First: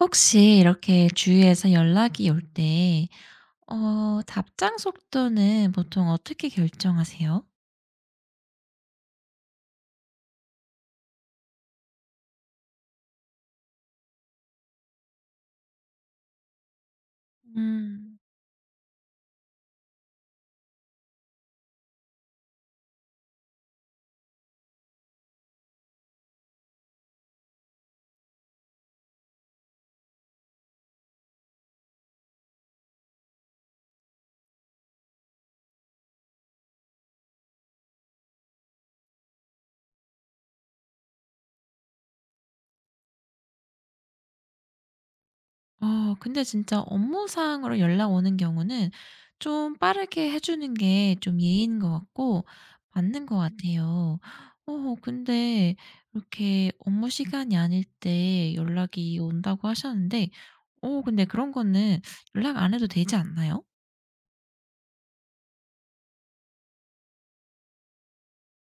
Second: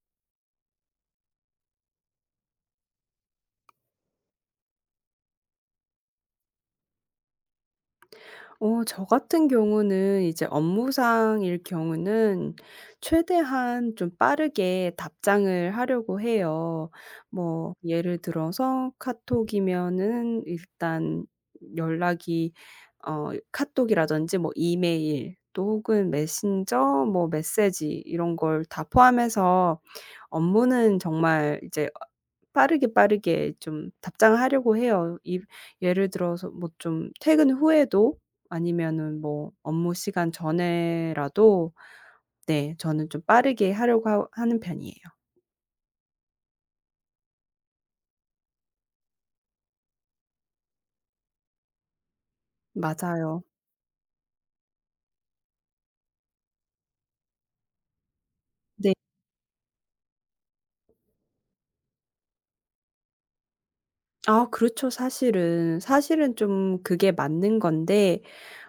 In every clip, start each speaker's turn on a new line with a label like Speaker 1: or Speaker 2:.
Speaker 1: 혹시 이렇게 주위에서 연락이 올 때 답장 속도는 보통 어떻게 결정하세요?
Speaker 2: 저 같은 경우는 이제 업무상일 경우는 최대한 좀 빠르게 답장을 하려고 해요. 뭐
Speaker 1: 음.
Speaker 2: 예를 들어서 카톡이면은 일단 연락이 카톡이라든지 뭐 이메일 또 혹은 메신저 뭐 메시지 이런 걸 다 포함해서 업무는 정말 이제 빠르게 좀 답장하려고 해요. 이 예를 들어서 뭐 좀 퇴근 후에도 아니면은 뭐 업무 시간 전에라도 네, 저는 좀 빠르게 하려고 하 하는 편이에요.
Speaker 1: 근데 진짜 업무상으로 연락 오는 경우는 좀 빠르게 해 주는 게 좀 예의인 것 같고 맞는 것
Speaker 2: 맞아요.
Speaker 1: 같아요. 근데 이렇게 업무 시간이 아닐 때
Speaker 2: 네.
Speaker 1: 연락이 온다고 하셨는데 근데 그런 거는 연락 안 해도 되지 않나요?
Speaker 2: 아, 그렇죠 사실은. 사실은 좀 그게 맞는 건데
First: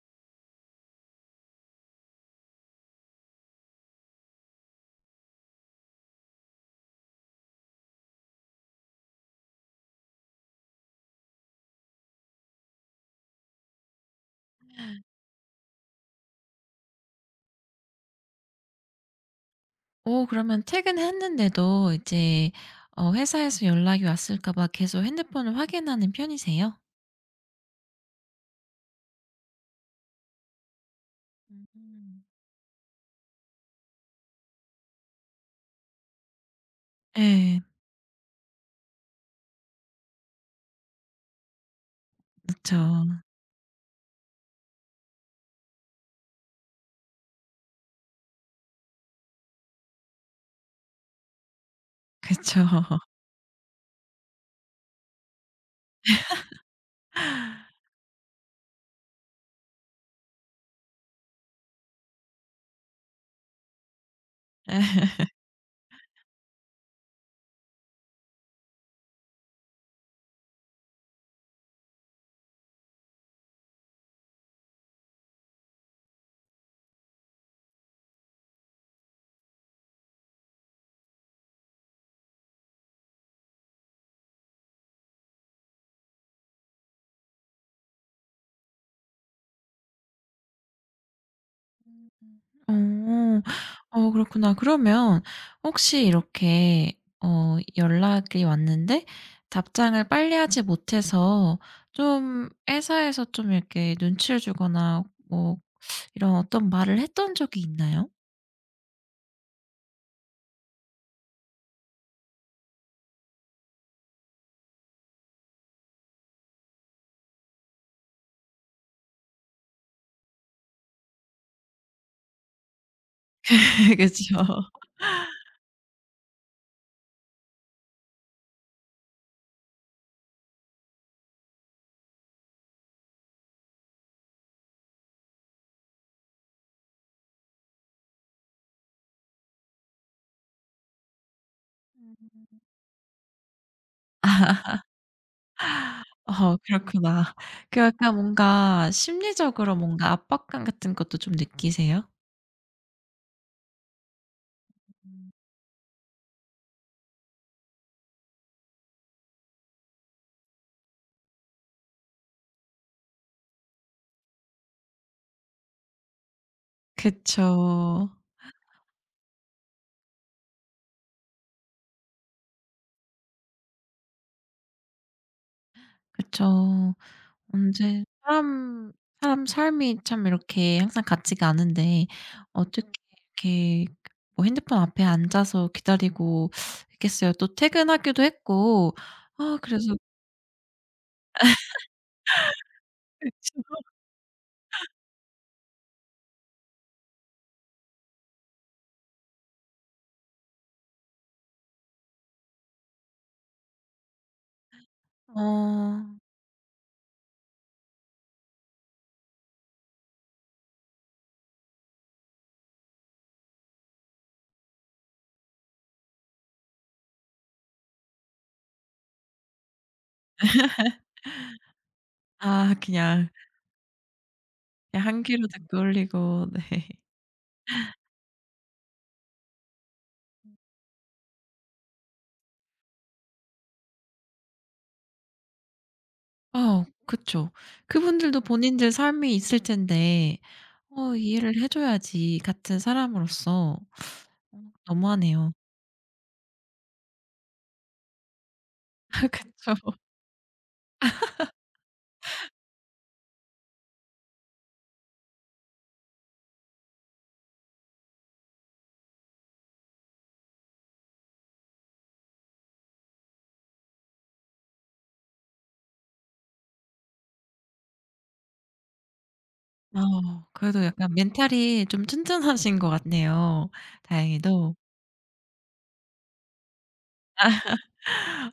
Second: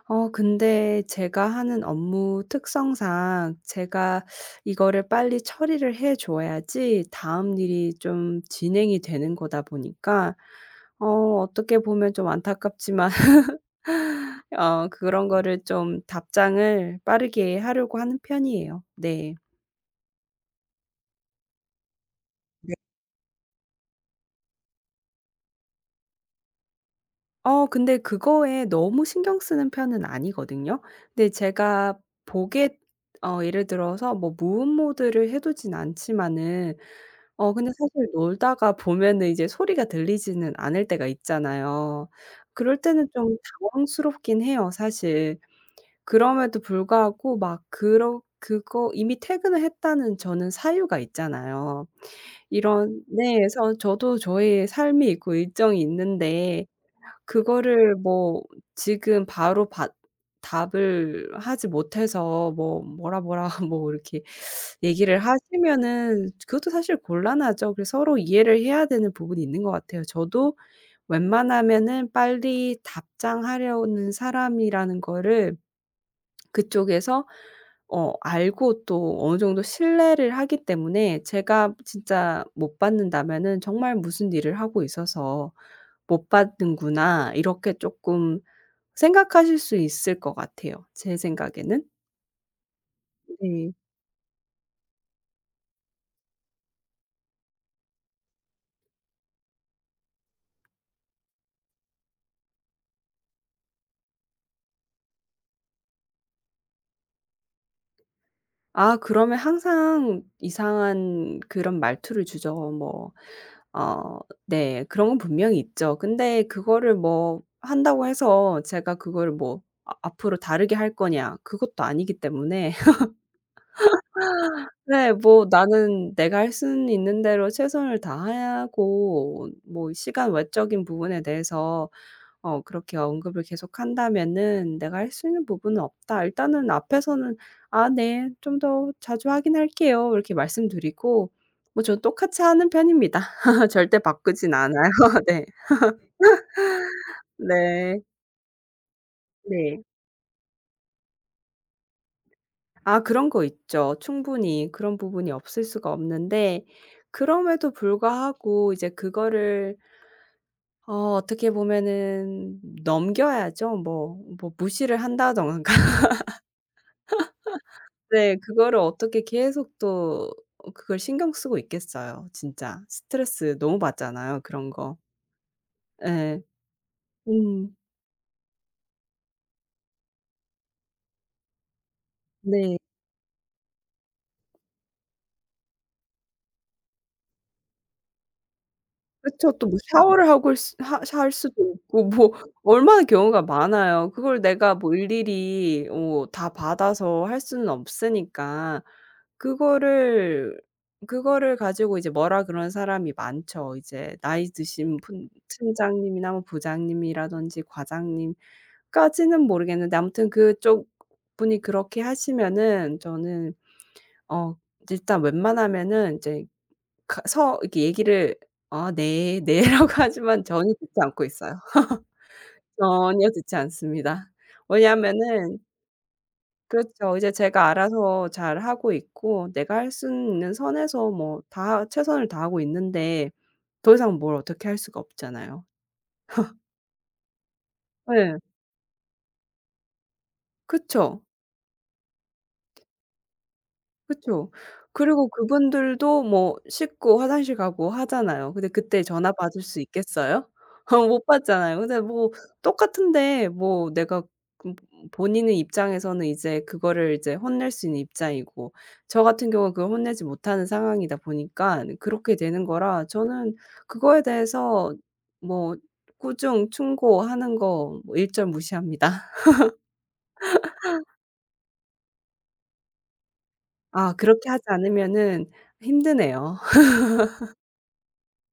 Speaker 2: 근데 제가 하는 업무 특성상 제가 이거를 빨리 처리를 해 줘야지 다음 일이 좀 진행이 되는 거다 보니까 어 어떻게 보면 좀 안타깝지만 어 그런 거를 좀 답장을 빠르게 하려고 하는 편이에요. 네.
Speaker 1: 그러면 퇴근했는데도 이제
Speaker 2: 네.
Speaker 1: 회사에서 연락이 왔을까 봐 계속 핸드폰을 확인하는 편이세요?
Speaker 2: 근데 그거에 너무 신경 쓰는 편은 아니거든요. 근데 제가
Speaker 1: 음.
Speaker 2: 보게 어 예를 들어서 뭐 무음 모드를 해 두진 않지만은
Speaker 1: 예. 렇
Speaker 2: 근데 사실 놀다가 보면은 이제 소리가 들리지는 않을 때가 있잖아요.
Speaker 1: 그쵸.
Speaker 2: 그럴 때는 좀 당황스럽긴 해요 사실. 그럼에도 불구하고 막 그러 그거 이미 퇴근을 했다는 저는 사유가 있잖아요.
Speaker 1: 그쵸.
Speaker 2: 이런 네. 그래서 저도 저의 삶이 있고 일정이 있는데 그거를 뭐 지금 바로 받 답을 하지 못해서 뭐 뭐라 뭐 이렇게 얘기를
Speaker 1: 예.
Speaker 2: 하시면은 그것도 사실 곤란하죠. 그래서 서로 이해를 해야 되는 부분이 있는 것 같아요. 저도 웬만하면은 빨리 답장하려는 사람이라는 거를 그쪽에서 어 알고 또 어느 정도 신뢰를 하기 때문에 제가 진짜 못 받는다면은 정말 '무슨 일을 하고 있어서 못 받는구나.' 이렇게 조금 생각하실 수 있을 것 같아요, 제 생각에는.
Speaker 1: 어.
Speaker 2: 네.
Speaker 1: 그렇구나. 그러면 혹시 이렇게 연락이 왔는데 답장을 빨리 하지 못해서 좀 회사에서 좀 이렇게 눈치를 주거나 뭐 이런 어떤 말을 했던 적이 있나요?
Speaker 2: 아, 그러면 항상 이상한 그런 말투를 주죠. 뭐 어 네, 그런 건 분명히 있죠. 근데 그거를 뭐 한다고 해서 제가 그거를 뭐 아 앞으로 다르게 할 거냐 그것도 아니기 때문에
Speaker 1: 그죠.
Speaker 2: 네 뭐 나는 내가 할 수는 있는 대로 최선을 다하고 뭐 시간 외적인 부분에 대해서 어 그렇게 언급을 계속한다면은 "내가 할 수 있는 부분은 없다." 일단은 앞에서는 "아 네. 좀 더 자주 확인할게요." 이렇게 말씀드리고 뭐 저는 똑같이 하는 편입니다. 절대 바꾸진
Speaker 1: 아,
Speaker 2: 않아요. 네.
Speaker 1: 그렇구나. 그
Speaker 2: 네.
Speaker 1: 약간 뭔가 심리적으로
Speaker 2: 네.
Speaker 1: 뭔가 압박감 같은 것도 좀 느끼세요?
Speaker 2: 아 그런 거 있죠. 충분히 그런 부분이 없을 수가 없는데 그럼에도 불구하고 이제 그거를 어 어떻게 보면은 넘겨야죠. 뭐 뭐 무시를 한다든가
Speaker 1: 그쵸.
Speaker 2: 네. 그거를 어떻게 계속 또 어 그걸 신경 쓰고 있겠어요 진짜. 스트레스 너무 받잖아요 그런 거. 예.
Speaker 1: 그쵸.
Speaker 2: 음.
Speaker 1: 언제 사람 삶이 참 이렇게 항상 같지가 않은데
Speaker 2: 네.
Speaker 1: 어떻게 이렇게 뭐 핸드폰 앞에 앉아서 기다리고 있겠어요. 또 퇴근하기도 했고
Speaker 2: 그쵸.
Speaker 1: 아
Speaker 2: 또 뭐
Speaker 1: 그래서
Speaker 2: 샤워를 하고 올 수 하 할 수도 있고 뭐 얼마나 경우가
Speaker 1: 그쵸.
Speaker 2: 많아요. 그걸 내가 뭐 일일이 어 다 받아서 할 수는 없으니까 그거를 그거를 가지고 이제 뭐라 그러는 사람이 많죠. 이제 나이 드신 분
Speaker 1: 어.
Speaker 2: 팀장님이나 뭐 부장님이라든지 과장님 까지는 모르겠는데 아무튼 그쪽 분이 그렇게 하시면은 저는 어 일단 웬만하면은 제가 서 이렇게 얘기를 아 "네, 네."라고 하지만 전혀 듣지 않고 있어요.
Speaker 1: 아 그냥,
Speaker 2: 전혀 듣지 않습니다.
Speaker 1: 그냥 한 귀로
Speaker 2: 왜냐하면은
Speaker 1: 듣고 올리고 네.
Speaker 2: 그렇죠. 이제 제가 알아서 잘하고 있고 내가 할 수 있는 선에서 뭐 다 최선을 다하고 있는데 더 이상 뭘 어떻게 할 수가 없잖아요.
Speaker 1: 그쵸.
Speaker 2: 예.
Speaker 1: 그분들도 본인들 삶이 있을 텐데
Speaker 2: 그쵸.
Speaker 1: 이해를 해 줘야지 같은 사람으로서.
Speaker 2: 그쵸.
Speaker 1: 어
Speaker 2: 그리고
Speaker 1: 너무하네요.
Speaker 2: 그분들도 뭐 씻고 화장실 가고 하잖아요. 근데 그때 전화 받을
Speaker 1: 그쵸.
Speaker 2: 수 있겠어요? 못 받잖아요. 근데 뭐 똑같은데 뭐 내가 그 본인의 입장에서는 이제 그거를 이제 혼낼 수 있는 입장이고 저 같은 경우는 그걸 혼내지 못하는 상황이다 보니까 그렇게 되는 거라 저는 그거에 대해서 뭐 꾸중, 충고하는 거뭐 일절 무시합니다.
Speaker 1: 그래도 약간 멘탈이 좀 튼튼하신 것 같네요
Speaker 2: 아 그렇게 하지
Speaker 1: 다행히도.
Speaker 2: 않으면은 힘드네요.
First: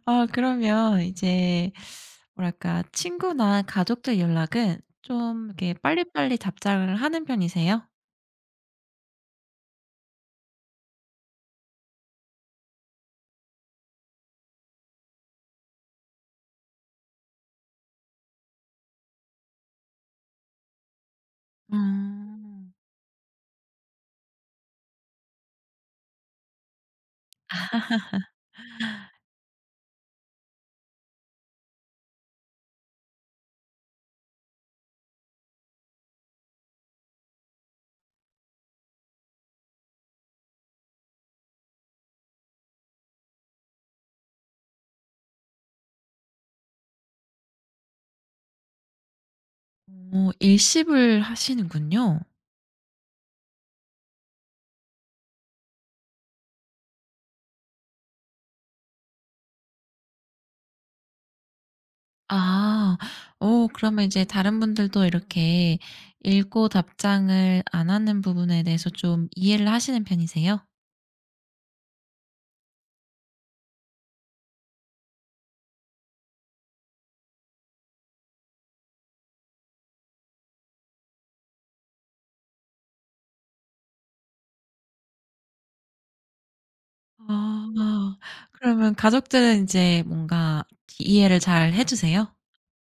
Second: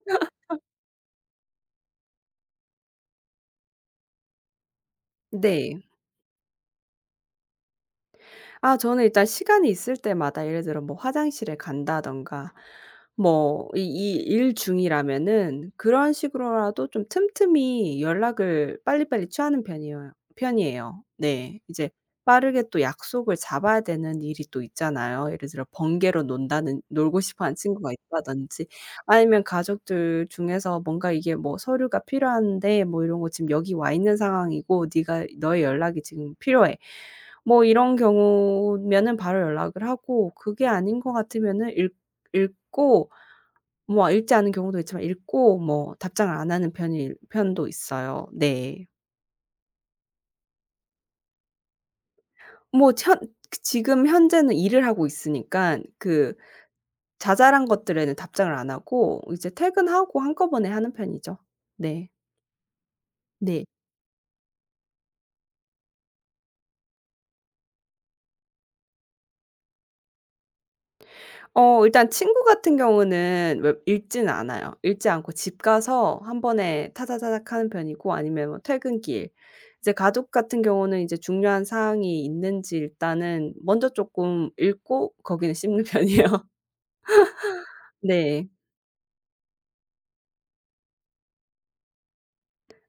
Speaker 1: 아 그러면 이제 뭐랄까 친구나 가족들 연락은 좀 이렇게
Speaker 2: 네.
Speaker 1: 빨리빨리 답장을 하는 편이세요?
Speaker 2: 아 저는 일단 시간이 있을 때마다 예를 들어 뭐 화장실에 간다든가 뭐 이 이 일 중이라면은 그런 식으로라도 좀 틈틈이 연락을 빨리빨리 취하는 편이에요. 네. 이제 빠르게
Speaker 1: 음.
Speaker 2: 또 약속을 잡아야 되는 일이 또 있잖아요. 예를 들어 번개로 논다는 놀고 싶어 하는 친구가 있다든지 아니면 가족들 중에서 뭔가 이게 뭐 "서류가 필요한데 뭐 이런 거 지금 여기 와 있는 상황이고 네가 너의 연락이 지금 필요해." 뭐 이런 경우면은 바로 연락을 하고 그게 아닌 것 같으면은 읽 읽고 뭐 읽지 않은 경우도 있지만 읽고 뭐 답장을 안 하는 편일 편도 있어요. 네.
Speaker 1: 일십을 하시는군요.
Speaker 2: 뭐 현 그 지금 현재는 일을 하고 있으니깐 그 자잘한 것들에는 답장을 안 하고 이제 퇴근하고 한꺼번에 하는 편이죠. 네.
Speaker 1: 아.
Speaker 2: 네.
Speaker 1: 그러면 이제 다른 분들도 이렇게 읽고 답장을 안 하는 부분에 대해서 좀 이해를 하시는 편이세요?
Speaker 2: 어 일단 친구 같은 경우는 왜 읽지는 않아요. 읽지 않고 집 가서 한 번에 타다다닥 하는 편이고 아니면 뭐 퇴근길. 이제 가족 같은 경우는 이제 중요한 사항이 있는지 일단은 먼저 쪼끔 읽고 거기는 씹는 편이에요.
Speaker 1: 아.
Speaker 2: 네.
Speaker 1: 그러면 가족들은 이제 뭔가 이해를 잘 해 주세요?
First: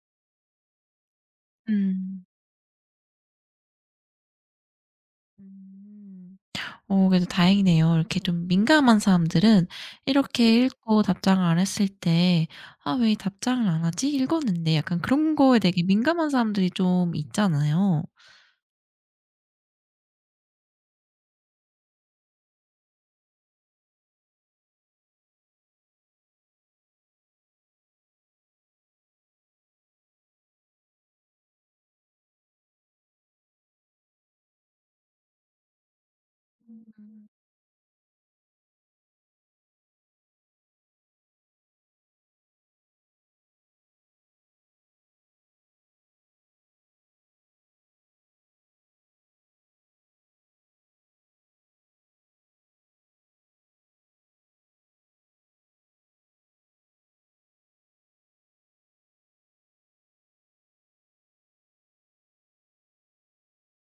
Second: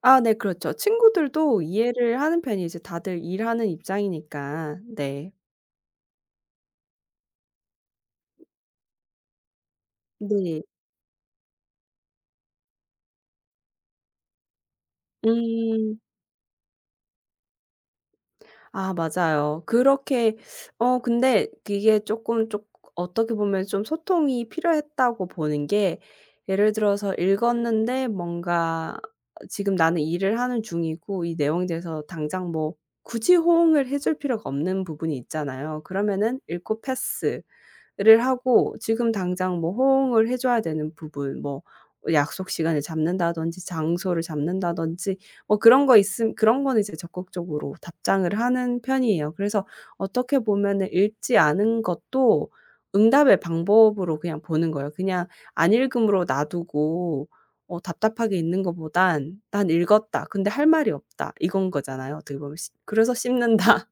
Speaker 2: 아 네 그렇죠. 친구들도 이해를
Speaker 1: 음.
Speaker 2: 하는 편이 이제 다들 일하는 입장이니까. 네.
Speaker 1: 음. 그래도 다행이네요. 이렇게 좀 민감한 사람들은
Speaker 2: 네.
Speaker 1: 이렇게 읽고 답장을 안 했을 때 '아 왜 답장을 안 하지? 읽었는데.' 약간 그런 거에 되게
Speaker 2: 음.
Speaker 1: 민감한 사람들이 좀 있잖아요.
Speaker 2: 아 맞아요. 그렇게 어 근데 그게 쪼끔 쪼 어떻게 보면 좀 소통이 필요했다고 보는 게 예를 들어서 읽었는데 뭔가 지금 나는 일을 하는 중이고 이 내용에 대해서 당장 뭐 굳이 호응을 해줄 필요가 없는 부분이 있잖아요. 그러면은 읽고 패스. 를 하고 지금 당장 뭐 호응을 해 줘야 되는 부분 뭐 약속 시간을 잡는다든지 장소를 잡는다든지 뭐 그런 거 있음 그런 거는 이제 적극적으로 답장을 하는 편이에요. 그래서 어떻게 보면은 읽지 않은 것도 응답의 방법으로 그냥 보는 거예요. 그냥 안 읽음으로 놔두고 어 답답하게 있는 것보단 '난 읽었다. 근데 할 말이 없다.' 이건 거잖아요, 어떻게 보면. 씹 그래서 씹는다.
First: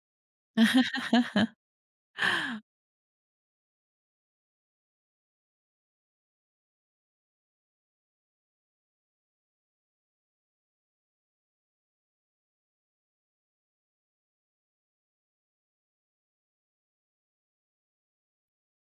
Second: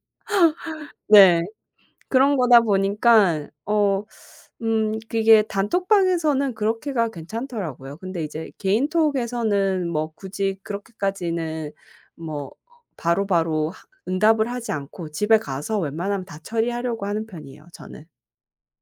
Speaker 2: 네. 그런 거다 보니까 어 그게 단톡방에서는 그렇게가 괜찮더라고요. 근데 이제 개인톡에서는 뭐 굳이 그렇게까지는 뭐 바로바로 하 응답을 하지 않고 집에 가서 웬만하면 다 처리하려고 하는 편이에요 저는.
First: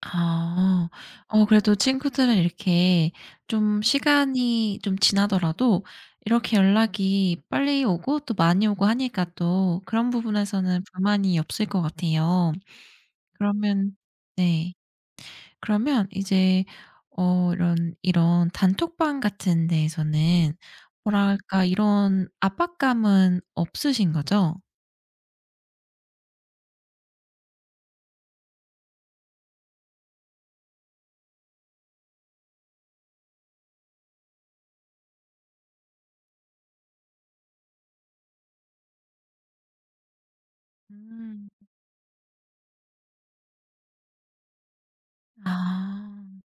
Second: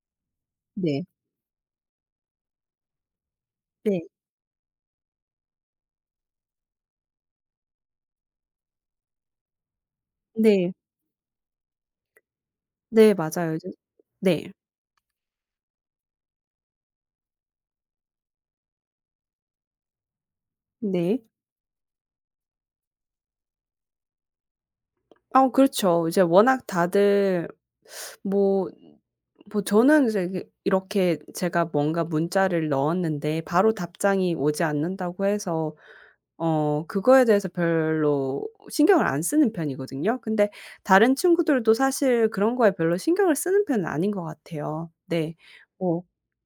Speaker 1: 아.
Speaker 2: 네.
Speaker 1: 그래도 친구들은 이렇게 좀
Speaker 2: 네.
Speaker 1: 시간이 좀 지나더라도 이렇게 연락이 빨리 오고 또 많이 오고 하니까 또 그런
Speaker 2: 네.
Speaker 1: 부분에서는 불만이 없을 것 같아요.
Speaker 2: 네 맞아요. 이제
Speaker 1: 그러면
Speaker 2: 네.
Speaker 1: 네. 그러면 이제 이런 단톡방 같은 데에서는
Speaker 2: 네.
Speaker 1: 뭐랄까 이런 압박감은 없으신 거죠?
Speaker 2: 아 그렇죠. 이제 워낙 다들 뭐 뭐 저는 이제 이게 이렇게 제가 뭔가 문자를 넣었는데 바로 답장이 오지 않는다고 해서 어 그거에 대해서 별로 신경을 안 쓰는 편이거든요. 근데 다른
Speaker 1: 음.
Speaker 2: 친구들도 사실 그런 거에 별로 신경을 쓰는 편은 아닌 것 같아요. 네. 뭐
Speaker 1: 아.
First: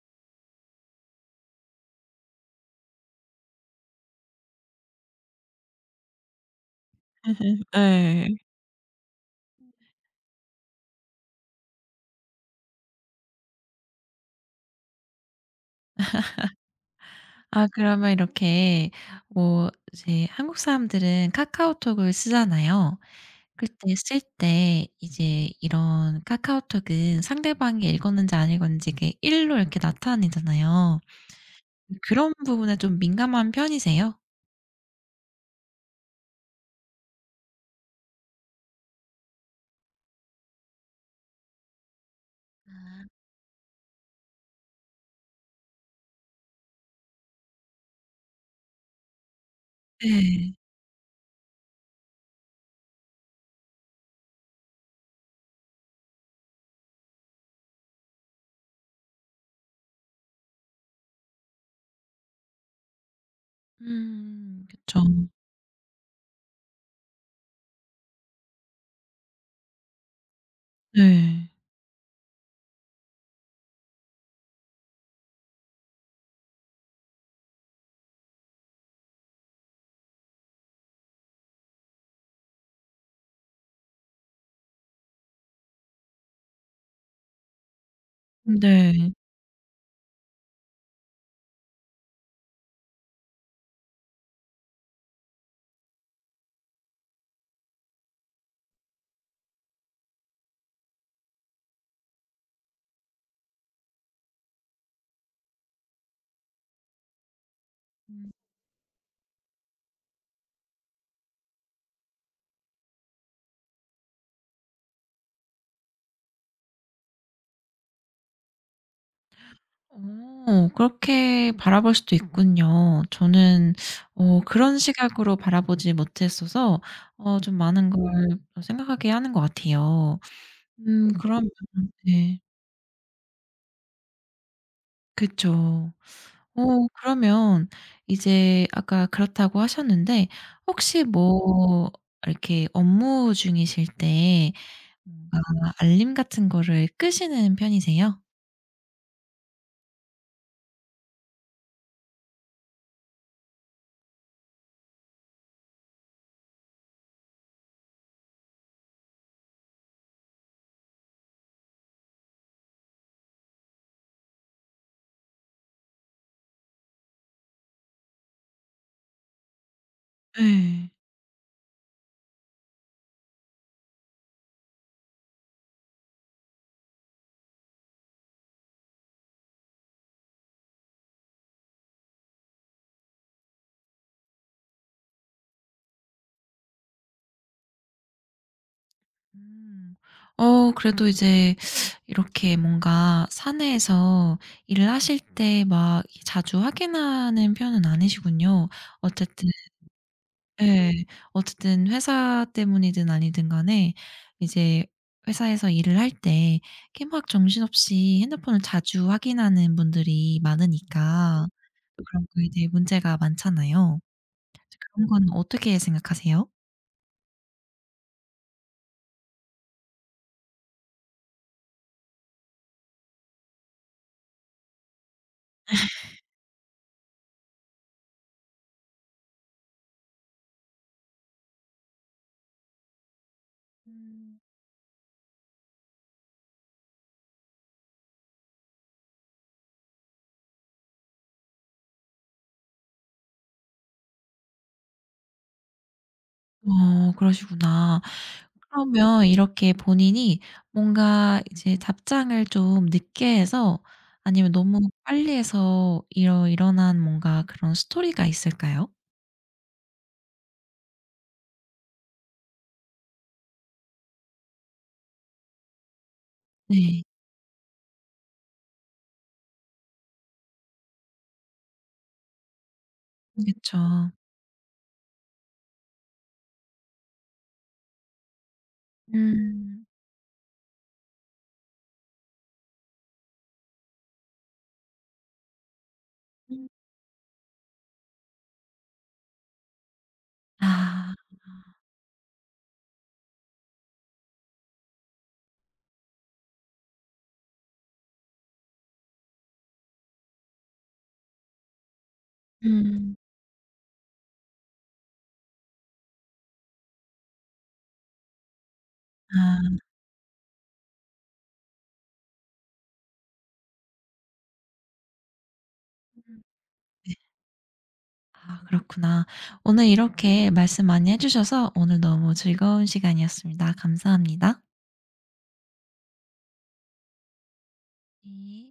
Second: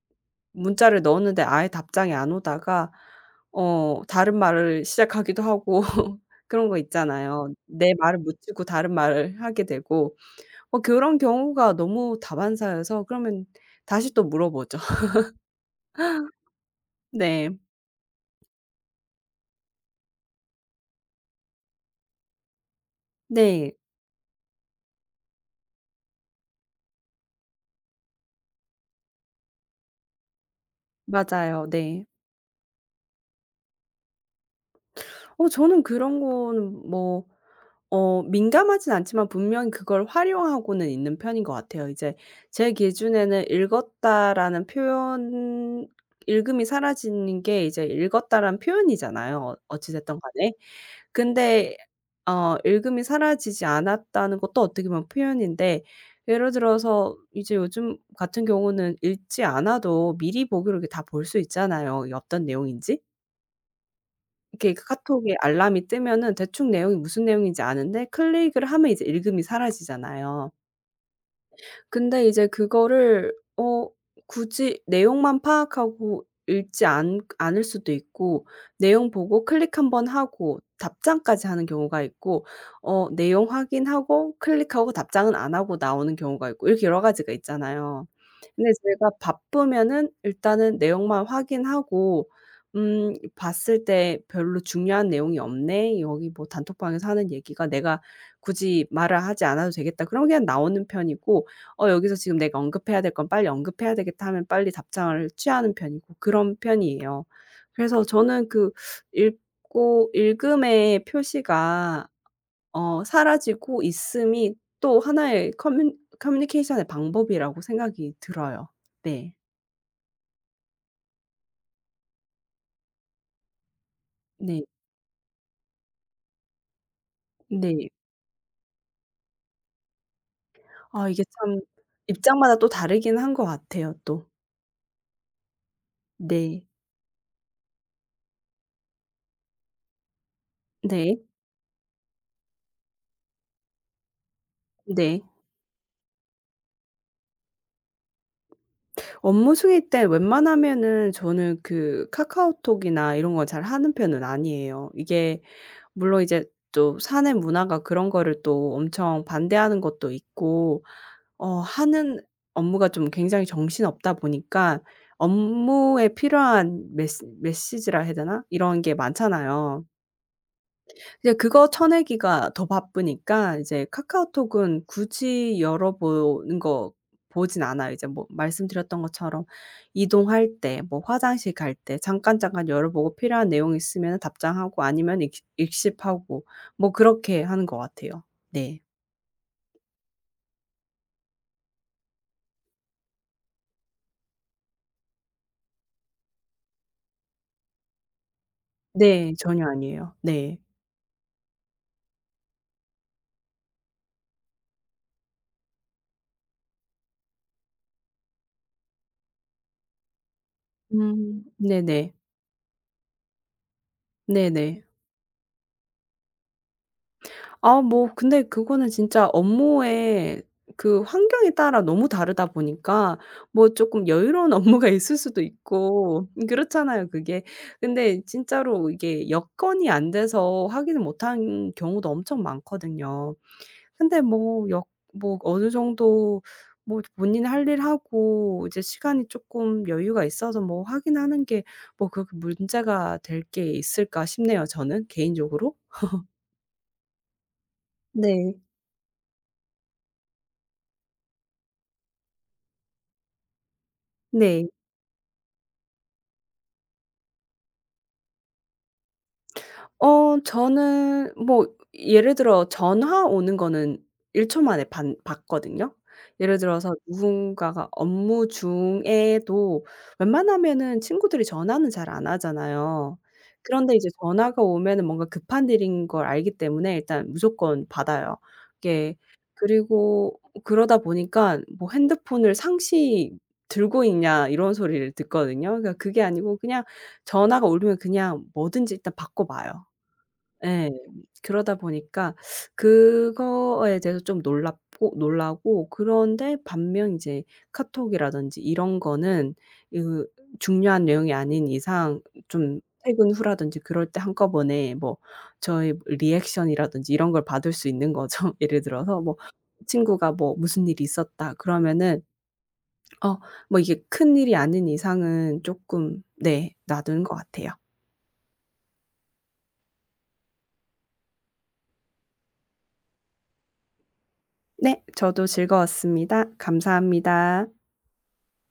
Speaker 2: 문자를 넣었는데 아예 답장이 안 오다가 어 다른 말을 시작하기도 하고 그런 거 있잖아요. 내 말을
Speaker 1: 네
Speaker 2: 묻히고 다른 말을 하게 되고 어 그런 경우가 너무 다반사여서 그러면 다시 또 물어보죠. 네.
Speaker 1: 아 그러면 이렇게 뭐 이제 한국 사람들은 카카오톡을 쓰잖아요.
Speaker 2: 네.
Speaker 1: 그때 쓸 때 이제 이런 카카오톡은 상대방이 읽었는지 안 읽었는지 이게1 로 이렇게 나타내잖아요.
Speaker 2: 맞아요. 네.
Speaker 1: 그런 부분에 좀 민감한 편이세요?
Speaker 2: 어 저는 그런 거는 뭐 어 민감하진 않지만 분명히 그걸 활용하고는 있는 편인 것 같아요. 이제 제
Speaker 1: 아.
Speaker 2: 기준에는 읽었다라는 표현 읽음이 사라지는 게 이제 읽었다라는 표현이잖아요, 어찌 됐든
Speaker 1: 네.
Speaker 2: 간에. 근데 어 읽음이 사라지지 않았다는 것도 어떻게 보면 표현인데 예를 들어서 이제 요즘 같은 경우는 읽지 않아도 미리 보기로 이렇게 다 볼 수 있잖아요, 이게 어떤 내용인지. 이렇게 그
Speaker 1: 그쵸.
Speaker 2: 카톡에 알람이 뜨면은 대충 내용이 무슨 내용인지 아는데 클릭을 하면 이제 읽음이 사라지잖아요.
Speaker 1: 네.
Speaker 2: 근데 이제 그거를 어 굳이 내용만 파악하고 읽지 않 않을 수도 있고 내용 보고 클릭 한 번 하고 답장까지 하는 경우가 있고 어 내용 확인하고 클릭하고 답장은 안 하고 나오는 경우가 있고 이렇게 여러 가지가 있잖아요. 근데 제가
Speaker 1: 네.
Speaker 2: 바쁘면은 일단은 내용만 확인하고 봤을 때 '별로 중요한 내용이 없네. 여기 뭐 단톡방에서 하는 얘기가 내가 굳이 말을 하지 않아도 되겠다.' 그럼 그냥 나오는 편이고 어 여기서 지금 내가 언급해야 될 건 빨리 언급해야 되겠다 하면 빨리 답장을 취하는 편이고 그런 편이에요. 그래서 저는 그 읽고 읽음의 표시가 어 사라지고 있음이 또 하나의 커뮤니케이션의 방법이라고 생각이 들어요. 네.
Speaker 1: 그렇게 바라볼 수도 있군요. 저는
Speaker 2: 네.
Speaker 1: 그런 시각으로 바라보지 못했어서 좀
Speaker 2: 네.
Speaker 1: 많은 걸 생각하게 하는 것 같아요.
Speaker 2: 아 이게
Speaker 1: 그러면
Speaker 2: 참
Speaker 1: 네.
Speaker 2: 입장마다 또 다르긴 한 것 같아요 또.
Speaker 1: 그쵸.
Speaker 2: 네.
Speaker 1: 그러면 이제 아까 그렇다고 하셨는데 혹시
Speaker 2: 네.
Speaker 1: 뭐 이렇게 업무 중이실 때
Speaker 2: 네.
Speaker 1: 뭔가 알림 같은 거를 끄시는 편이세요?
Speaker 2: 업무 승인 때 웬만하면은 저는 그 카카오톡이나 이런 걸 잘 하는 편은 아니에요. 이게 물론 이제 또 사내 문화가 그런 거를 또 엄청 반대하는 것도 있고 어 하는 업무가 좀 굉장히 정신없다 보니까 업무에 필요한 메시지라 해야 되나? 이런 게 많잖아요.
Speaker 1: 네
Speaker 2: 이제 그거 쳐내기가 더 바쁘니까 이제 카카오톡은 굳이 열어보는 거 보진 않아요. 이제 뭐 말씀드렸던 것처럼 이동할 때 뭐 화장실 갈 때 잠깐 열어보고 필요한 내용 있으면 답장하고 아니면 익 읽씹하고 뭐 그렇게 하는 것 같아요. 네.
Speaker 1: 음. 그래도 이제 이렇게 뭔가 사내에서 일을 하실 때 막 자주 확인하는 편은 아니시군요.
Speaker 2: 네.
Speaker 1: 어쨌든
Speaker 2: 전혀 아니에요. 네.
Speaker 1: 예. 어쨌든 회사 때문이든 아니든 간에 이제 회사에서 일을 할 때 이렇게 막 정신없이 핸드폰을 자주 확인하는 분들이
Speaker 2: 음.
Speaker 1: 많으니까
Speaker 2: 네네.
Speaker 1: 그런 거에 대해 문제가 많잖아요.
Speaker 2: 네네.
Speaker 1: 그런 건 어떻게 생각하세요?
Speaker 2: 아 뭐 근데 그거는 진짜 업무의 그 환경에 따라 너무 다르다 보니까 뭐 조금 여유로운 업무가 있을 수도 있고 그렇잖아요 그게. 근데 진짜로 이게 여건이 안 돼서 확인을 못한 경우도 엄청 많거든요. 근데
Speaker 1: 음.
Speaker 2: 뭐 어느 정도 뭐 본인 할 일 하고 이제 시간이 조금 여유가 있어서 뭐 확인하는 게 뭐 그렇게 문제가 될 게 있을까 싶네요 저는 개인적으로.
Speaker 1: 그러시구나.
Speaker 2: 네.
Speaker 1: 그러면 이렇게 본인이 뭔가 이제 답장을 좀 늦게 해서 아니면
Speaker 2: 네.
Speaker 1: 너무 빨리 해서 일어난 뭔가 그런 스토리가 있을까요?
Speaker 2: 어 저는 뭐 예를 들어 전화 오는 거는 1초 만에 반 받거든요. 예를 들어서
Speaker 1: 네.
Speaker 2: 누군가가 업무 중에도 웬만하면은 친구들이 전화는 잘 안 하잖아요.
Speaker 1: 그쵸.
Speaker 2: 그런데 이제 전화가 오면은 뭔가 급한 일인 걸 알기 때문에 일단 무조건 받아요. 이게
Speaker 1: 음.
Speaker 2: 그리고 그러다 보니까 뭐 "핸드폰을 상시 들고 있냐." 이런 소리를 듣거든요. 그러니까 그게 아니고 그냥 전화가 울리면 그냥 뭐든지 일단 받고 봐요. 예.
Speaker 1: 아.
Speaker 2: 그러다 보니까 그거에 대해서 좀 놀랍고 놀라고 그런데 반면 이제 카톡이라든지 이런 거는 으 중요한 내용이 아닌 이상 좀
Speaker 1: 음.
Speaker 2: 퇴근 후라든지 그럴 때 한꺼번에 뭐 저의 리액션이라든지 이런 걸 받을 수 있는 거죠. 예를 들어서 뭐
Speaker 1: 아.
Speaker 2: 친구가 뭐 "무슨 일이 있었다." 그러면은 어 뭐 이게 큰일이 아닌 이상은 쪼끔 네
Speaker 1: 네.
Speaker 2: 놔두는 것 같아요.
Speaker 1: 아 그렇구나. 오늘 이렇게 말씀 많이 해 주셔서 오늘 너무 즐거운 시간이었습니다. 감사합니다.
Speaker 2: "네. 저도 즐거웠습니다. 감사합니다."
Speaker 1: 네.